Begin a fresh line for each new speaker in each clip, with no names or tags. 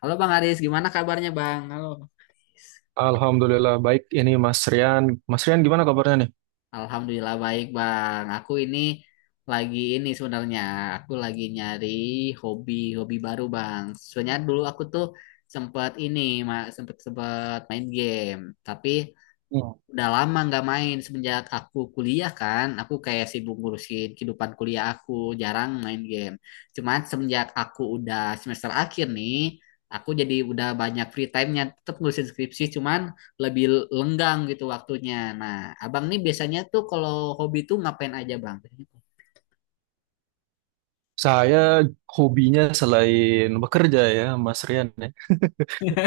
Halo Bang Aris, gimana kabarnya Bang? Halo.
Alhamdulillah baik ini Mas Rian. Mas Rian gimana kabarnya nih?
Alhamdulillah baik Bang. Aku ini lagi ini sebenarnya aku lagi nyari hobi hobi baru Bang. Sebenarnya dulu aku tuh sempat ini sempat sempat main game, tapi
Hmm.
udah lama nggak main semenjak aku kuliah kan aku kayak sibuk ngurusin kehidupan kuliah aku jarang main game cuman semenjak aku udah semester akhir nih aku jadi udah banyak free time-nya tetap ngurusin skripsi cuman lebih lenggang gitu waktunya. Nah, abang nih biasanya tuh kalau hobi tuh ngapain aja bang?
Saya hobinya selain bekerja ya Mas Rian ya.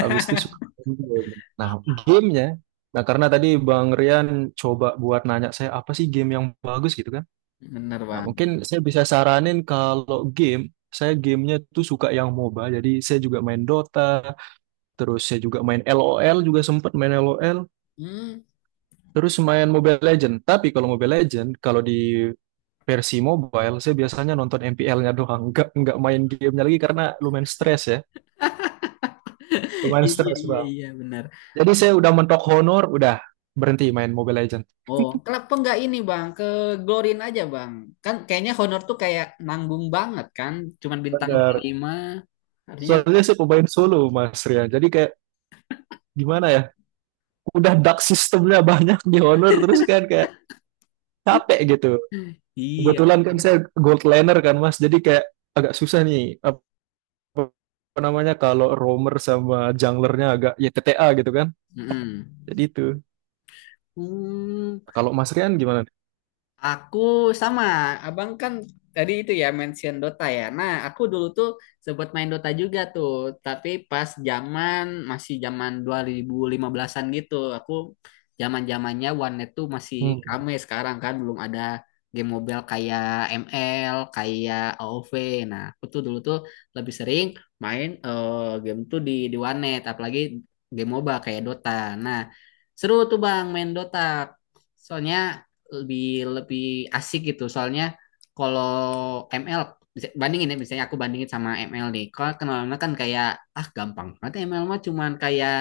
Habis itu suka main game. Nah, gamenya. Nah, karena tadi Bang Rian coba buat nanya saya apa sih game yang bagus gitu kan.
Bener
Nah,
bang.
mungkin saya bisa saranin kalau game, saya gamenya tuh suka yang MOBA. Jadi saya juga main Dota, terus saya juga main LOL juga sempat main LOL.
Hmm.
Terus main Mobile Legend. Tapi kalau Mobile Legend, kalau di versi mobile saya biasanya nonton MPL-nya doang, nggak main gamenya lagi karena lumayan stres ya, lumayan
Iya,
stres
iya,
bang.
iya, bener.
Jadi saya udah mentok honor, udah berhenti main Mobile Legends.
Oh, kenapa nggak ini bang? Ke Glorin aja bang. Kan kayaknya honor tuh kayak nanggung banget kan. Cuman bintang dua
Benar.
puluh lima, Artinya
Soalnya saya pemain solo Mas Rian, jadi kayak gimana ya, udah dark sistemnya banyak di honor terus kan kayak capek gitu.
iya.
Kebetulan kan saya gold laner kan Mas, jadi kayak agak susah nih apa apa namanya kalau roamer sama junglernya agak ya T T a gitu kan.
Mm-mm.
Jadi itu.
Hmm.
Kalau Mas Rian gimana?
Aku sama, abang kan tadi itu ya mention Dota ya. Nah, aku dulu tuh sempat main Dota juga tuh, tapi pas zaman masih zaman 2015-an gitu. Aku zaman-zamannya warnet tuh masih
Hmm,
rame sekarang kan, belum ada game mobile kayak ML, kayak AoV. Nah, aku tuh dulu tuh lebih sering main game tuh di warnet, apalagi game MOBA kayak Dota. Nah, seru tuh Bang main Dota. Soalnya lebih lebih asik gitu. Soalnya kalau ML bandingin ya misalnya aku bandingin sama ML nih. Kalau kenal kan kayak ah gampang. Nanti ML mah cuman kayak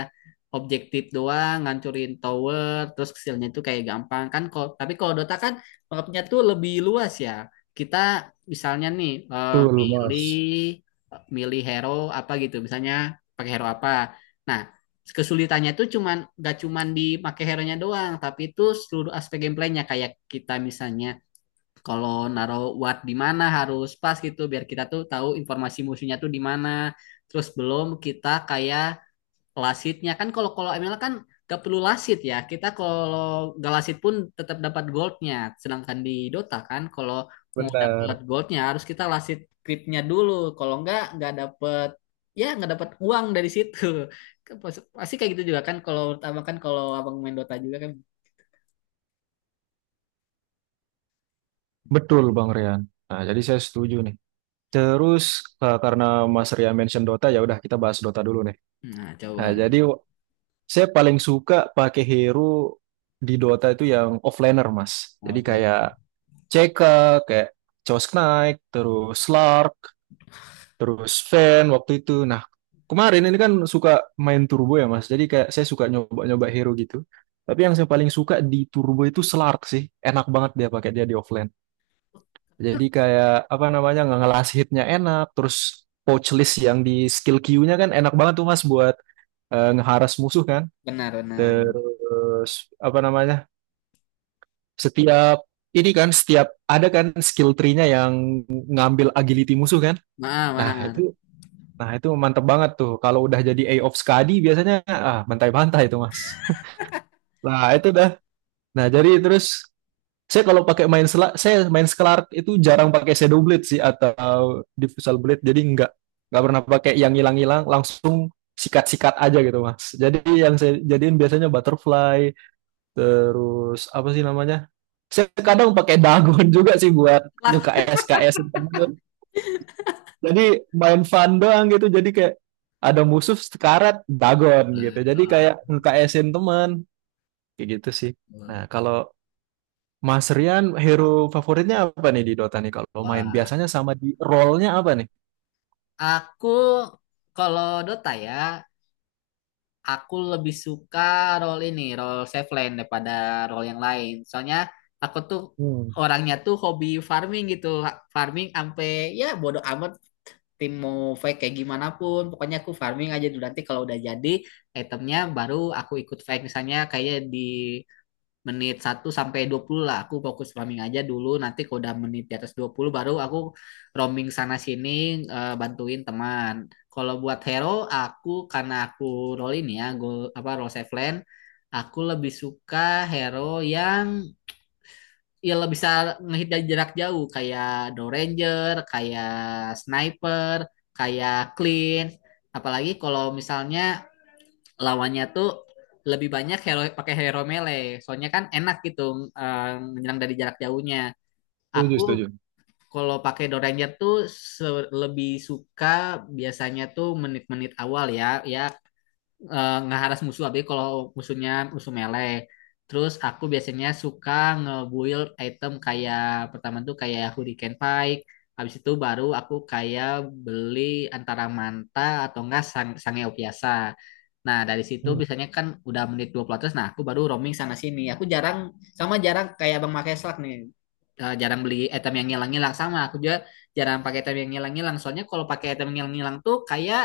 objektif doang, ngancurin tower, terus hasilnya itu kayak gampang kan. Kalau tapi kalau Dota kan mapnya tuh lebih luas ya. Kita misalnya nih
betul Mas.
milih hero apa gitu. Misalnya pakai hero apa. Nah, kesulitannya itu cuman gak cuman di make hero-nya doang, tapi itu seluruh aspek gameplaynya kayak kita misalnya kalau naruh watt di mana harus pas gitu biar kita tuh tahu informasi musuhnya tuh di mana. Terus belum kita kayak Lasitnya kan kalau kalau ML kan gak perlu lasit ya. Kita kalau gak lasit pun tetap dapat goldnya. Sedangkan di Dota kan kalau mau dapat
Benar.
goldnya harus kita lasit critnya dulu. Kalau enggak nggak dapat ya nggak dapat uang dari situ. Pasti kayak gitu juga kan kalau menurut abang kan kalau abang main Dota juga kan.
Betul, Bang Rian. Nah, jadi saya setuju nih. Terus karena Mas Rian mention Dota, ya udah kita bahas Dota dulu nih.
Nah coba.
Nah, jadi saya paling suka pakai hero di Dota itu yang offlaner, Mas.
Nah,
Jadi
plan.
kayak CK, kayak Chaos Knight, terus Slark, terus Fen waktu itu. Nah, kemarin ini kan suka main turbo ya, Mas. Jadi kayak saya suka nyoba-nyoba hero gitu. Tapi yang saya paling suka di turbo itu Slark sih. Enak banget dia pakai dia di offline. Jadi kayak apa namanya nggak ngelas hitnya enak, terus pouch list yang di skill Q-nya kan enak banget tuh Mas buat ngeharas musuh kan.
Benar benar.
Terus apa namanya? Setiap ini kan setiap ada kan skill tree-nya yang ngambil agility musuh kan.
Nah
Nah,
benar.
itu mantep banget tuh. Kalau udah jadi A of Skadi biasanya ah bantai-bantai itu Mas. Nah, itu dah. Nah, jadi terus saya kalau pakai main sela, saya main Scarlet itu jarang pakai Shadow Blade sih atau Diffusal Blade. Jadi nggak pernah pakai yang hilang-hilang, langsung sikat-sikat aja gitu mas. Jadi yang saya jadiin biasanya butterfly, terus apa sih namanya? Saya kadang pakai dagon juga sih buat
Lah.
nge-KS KS temen tuh. Jadi main fun doang gitu. Jadi kayak ada musuh sekarat dagon gitu. Jadi kayak nge-KS-in teman kayak gitu sih. Nah kalau Mas Rian, hero favoritnya apa nih di Dota nih kalau main?
Wah,
Biasanya sama di role-nya apa nih?
aku kalau Dota ya aku lebih suka role ini, role safe lane daripada role yang lain. Soalnya aku tuh
Hmm,
orangnya tuh hobi farming gitu, farming sampai ya bodo amat tim mau fake kayak gimana pun, pokoknya aku farming aja dulu nanti kalau udah jadi itemnya baru aku ikut fake misalnya kayak di menit 1 sampai 20 lah aku fokus roaming aja dulu nanti kalau udah menit di atas 20 baru aku roaming sana sini bantuin teman kalau buat hero aku karena aku roll ini ya go apa roll safe lane aku lebih suka hero yang ya lebih bisa ngehit dari jarak jauh kayak Doranger kayak sniper kayak clean apalagi kalau misalnya lawannya tuh lebih banyak hero pakai hero melee. Soalnya kan enak gitu eh, menyerang dari jarak jauhnya.
setuju,
Aku
setuju.
kalau pakai Doranger tuh lebih suka biasanya tuh menit-menit awal ya. Ya ngeharas musuh tapi kalau musuhnya musuh melee terus aku biasanya suka nge-build item kayak pertama tuh kayak Hurricane Pike habis itu baru aku kayak beli antara manta atau enggak sang sangeo biasa nah dari situ
Hmm,
biasanya kan udah menit 20 nah aku baru roaming sana sini aku jarang sama jarang kayak Bang Make Slug nih jarang beli item yang ngilang-ngilang sama aku juga jarang pakai item yang ngilang-ngilang soalnya kalau pakai item yang ngilang-ngilang tuh kayak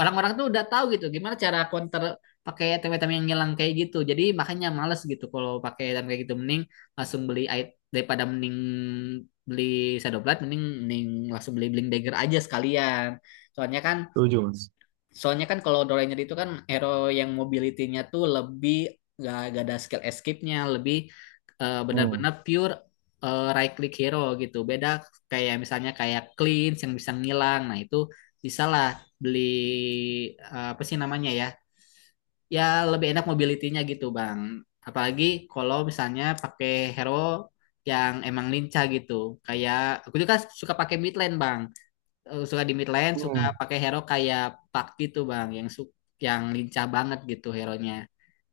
orang-orang tuh udah tahu gitu gimana cara counter pakai item-item yang hilang kayak gitu. Jadi makanya males gitu kalau pakai item kayak gitu mending langsung beli item daripada mending beli Shadow mending mending langsung beli Blink Dagger aja sekalian. Soalnya kan
setuju, Mas.
Soalnya kan kalau Doraemon itu kan hero yang mobility-nya tuh lebih gak ada skill escape-nya, lebih
Hmm.
benar-benar pure right click hero gitu. Beda kayak misalnya kayak Cleanse yang bisa ngilang. Nah, itu bisa lah beli apa sih namanya ya? Ya lebih enak mobility-nya gitu, Bang. Apalagi kalau misalnya pakai hero yang emang lincah gitu. Kayak aku juga suka pakai mid lane, Bang suka di mid lane, suka
Hmm,
pakai hero kayak Pakti tuh Bang, yang lincah banget gitu hero-nya.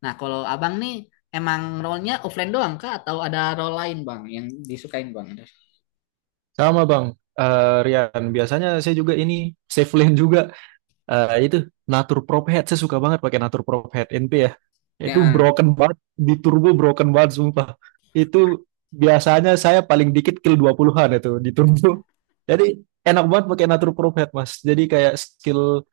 Nah, kalau Abang nih emang role-nya offlane doang kah atau ada role lain Bang yang disukain Bang?
sama Bang. Rian, biasanya saya juga ini safe lane juga. Itu Natur Prop Head, saya suka banget pakai Natur Prop Head NP ya. Itu
Ya,
broken banget, di turbo broken banget sumpah. Itu biasanya saya paling dikit kill 20-an itu di turbo. Jadi enak banget pakai Natur Prop Head, Mas. Jadi kayak skill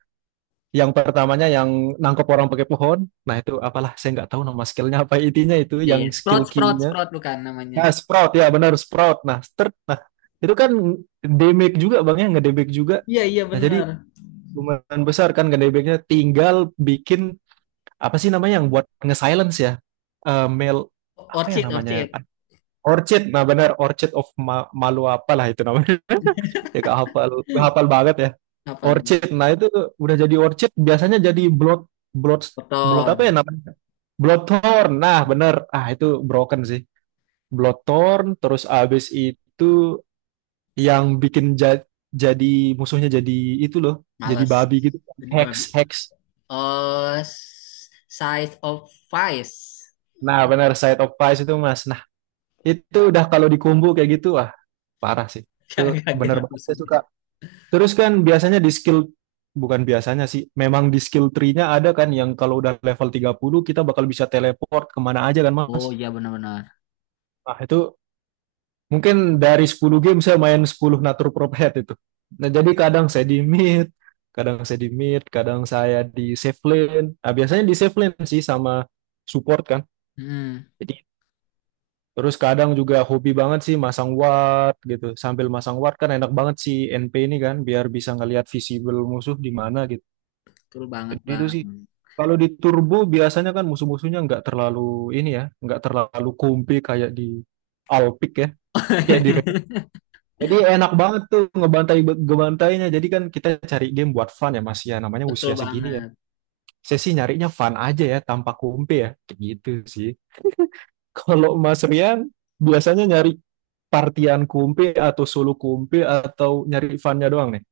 yang pertamanya yang nangkep orang pakai pohon. Nah itu apalah saya nggak tahu nama skillnya apa intinya itu
ya, ya.
yang
Sprout
skill
Sprout
Q-nya.
Sprout bukan namanya.
Nah sprout ya benar sprout. Nah start. Nah itu kan damage juga bang ya ngedamage juga.
Iya, iya,
Nah jadi
benar.
lumayan besar kan ngedamage-nya. Tinggal bikin apa sih namanya yang buat nge-silence ya? Mail apa ya
Orchid
namanya?
Orchid.
Orchid, nah benar Orchid of Ma Malu apalah itu namanya. Ya gak hafal banget ya.
Apa
Orchid.
gue?
Nah, itu udah jadi orchid biasanya jadi blood blood blood apa ya
Proton.
namanya? Bloodthorn. Nah, bener. Ah, itu broken sih. Bloodthorn terus abis itu yang bikin jadi musuhnya jadi itu loh, jadi
Males.
babi gitu.
Jadi babi.
Hex, hex.
Oh, size of Vice.
Nah, bener Side of Pies itu, Mas. Nah, itu udah kalau dikumbu kayak gitu, wah, parah sih. Itu bener
Gak
banget saya
musuhnya.
suka. Terus kan biasanya di skill bukan biasanya sih, memang di skill tree-nya ada kan yang kalau udah level 30 kita bakal bisa teleport kemana aja kan
Oh
Mas.
iya benar-benar.
Nah itu mungkin dari 10 game saya main 10 natur prophet itu. Nah jadi kadang saya di mid, kadang saya di safe lane. Nah biasanya di safe lane sih sama support kan.
Hmm,
Jadi terus kadang juga hobi banget sih masang ward gitu. Sambil masang ward kan enak banget si NP ini kan biar bisa ngelihat visible musuh di mana gitu.
betul banget
Jadi itu
bang.
sih. Kalau di turbo biasanya kan musuh-musuhnya nggak terlalu ini ya, nggak terlalu kumpi kayak di Alpic ya, kayak di Red. Jadi enak banget tuh ngebantai ngebantainya. Jadi kan kita cari game buat fun ya Mas ya, namanya
Betul
usia segini ya.
banget.
Saya sih nyarinya fun aja ya, tanpa kumpi ya, kayak gitu sih. Kalau Mas Rian biasanya nyari partian kumpi atau solo kumpi atau nyari funnya doang nih.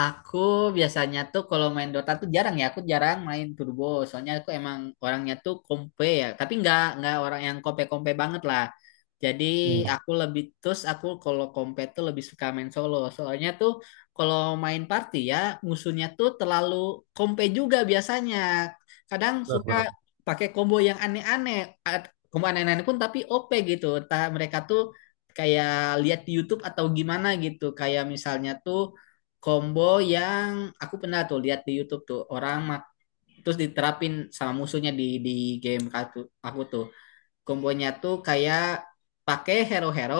Aku biasanya tuh kalau main Dota tuh jarang ya, aku jarang main turbo. Soalnya aku emang orangnya tuh kompe ya, tapi nggak orang yang kompe-kompe banget lah. Jadi
Hmm,
aku lebih terus aku kalau kompe tuh lebih suka main solo. Soalnya tuh kalau main party ya musuhnya tuh terlalu kompe juga biasanya. Kadang
benar
suka
benar.
pakai combo yang aneh-aneh, combo aneh-aneh pun tapi OP gitu. Entah mereka tuh kayak lihat di YouTube atau gimana gitu. Kayak misalnya tuh combo yang aku pernah tuh lihat di YouTube tuh orang mak terus diterapin sama musuhnya di game aku tuh kombonya tuh kayak pakai hero-hero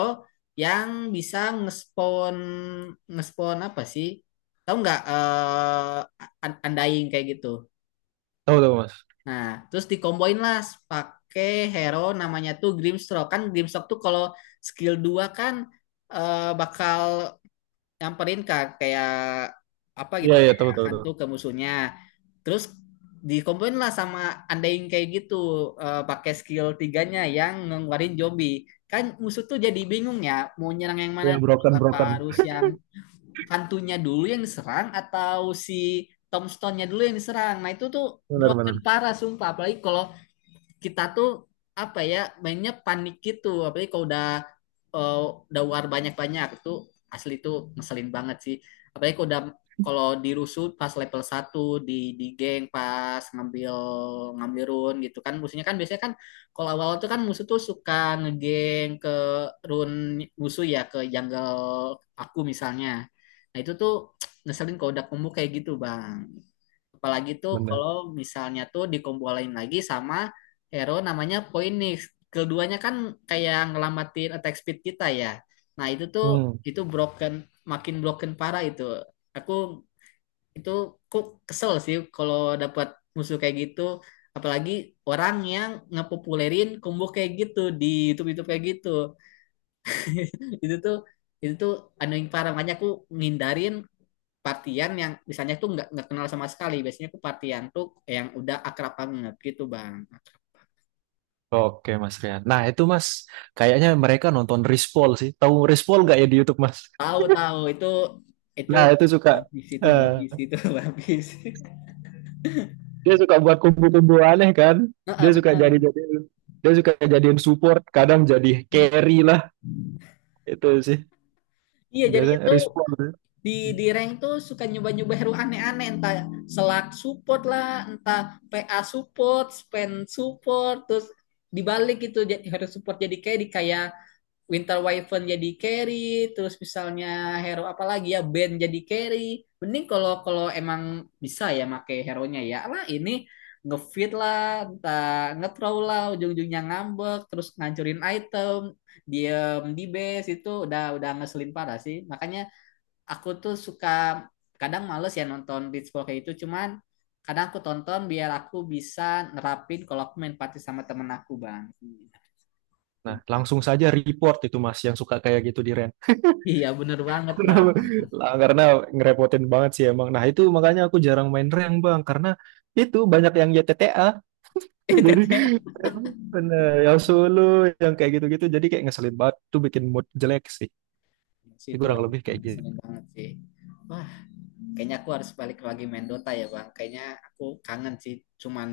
yang bisa ngespon ngespon apa sih tahu nggak undying kayak gitu
Tahu tahu Mas.
nah terus dikomboin lah pakai hero namanya tuh Grimstroke kan Grimstroke tuh kalau skill 2 kan bakal nyamperin kak kayak apa gitu
Iya iya
kayak
tahu tahu tahu.
hantu ke musuhnya terus dikomplain lah sama andain kayak gitu pakai skill 3-nya yang ngeluarin zombie kan musuh tuh jadi bingung ya mau nyerang yang mana
Iya broken
apa
broken.
harus yang hantunya dulu yang diserang atau si tombstone-nya dulu yang diserang nah itu tuh
Benar
broken
benar.
parah sumpah apalagi kalau kita tuh apa ya mainnya panik gitu apalagi kalau udah eh, udah war banyak-banyak itu asli itu ngeselin banget sih apalagi kalau udah kalau dirusuh pas level 1 di geng pas ngambil ngambil run gitu kan musuhnya kan biasanya kan kalau awal tuh kan musuh tuh suka ngegeng ke run musuh ya ke jungle aku misalnya nah itu tuh ngeselin kalau udah kumpul kayak gitu bang. Apalagi tuh
Benar.
kalau misalnya tuh dikumpulin lagi sama hero namanya Phoenix. Keduanya kan kayak ngelambatin attack speed kita ya. Nah itu tuh
Hmm.
itu broken makin broken parah itu. Aku itu kok kesel sih kalau dapat musuh kayak gitu. Apalagi orang yang ngepopulerin combo kayak gitu di YouTube-YouTube kayak gitu. Itu tuh itu tuh anu parah makanya aku ngindarin partian yang misalnya tuh nggak kenal sama sekali biasanya tuh partian tuh yang udah akrab banget gitu bang.
Oke Mas Rian. Nah itu Mas, kayaknya mereka nonton Rispol sih. Tahu Rispol nggak ya di YouTube Mas?
Tahu tahu itu
Nah itu suka,
habis itu
eh,
habis itu habis.
dia suka buat kumpul-kumpul aneh kan? Dia
Heeh,
suka jadi
benar.
jadi, dia suka jadiin support, kadang jadi carry lah itu sih.
Iya jadi
Biasanya
itu
Rispol.
di di rank tuh suka nyoba nyoba hero aneh aneh entah selak support lah entah PA support spend support terus dibalik gitu jadi hero support jadi kayak di kayak Winter Wyvern jadi carry, terus misalnya hero apa lagi ya Ben jadi carry. Mending kalau kalau emang bisa ya make hero-nya ya. Lah ini ngefit lah, entah nge-throw lah, ujung-ujungnya ngambek, terus ngancurin item, diem di base itu udah ngeselin parah sih. Makanya aku tuh suka kadang males ya nonton Blitzball kayak itu, cuman kadang aku tonton biar aku bisa nerapin kalau aku main party sama temen aku bang. Gitu,
Nah
Bang.
langsung saja report itu Mas yang suka kayak gitu di rank.
Iya bener banget
Karena
bang.
karena ngerepotin banget sih emang. Nah itu makanya aku jarang main rank Bang, karena itu banyak yang YTTA. Jadi
ETT
bener, yang solo, yang kayak gitu-gitu. Jadi kayak ngeselin banget. Tuh bikin mood jelek sih. Ini
situ
kurang lebih kayak gitu.
seneng banget sih wah kayaknya aku harus balik lagi main Dota ya bang kayaknya aku kangen sih cuman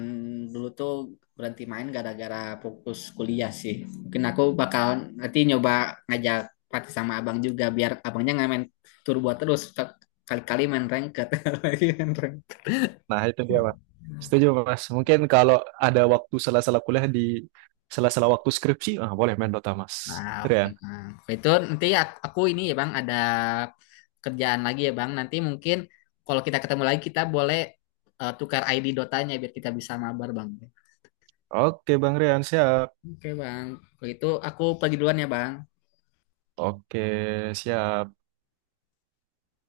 dulu tuh berhenti main gara-gara fokus kuliah sih mungkin aku bakal nanti nyoba ngajak party sama abang juga biar abangnya nggak main turbo terus kali-kali main ranked.
Nah itu dia mas. Setuju mas. Mungkin kalau ada waktu salah-salah kuliah di salah-salah waktu skripsi, ah boleh main Dota mas.
Nah, oke
Rian.
Bang. Itu nanti aku ini ya Bang ada kerjaan lagi ya Bang. Nanti mungkin kalau kita ketemu lagi kita boleh tukar ID Dotanya biar kita bisa mabar Bang.
Oke Bang Rian, siap.
Oke Bang. Kalau itu aku pergi duluan ya Bang.
Oke, siap.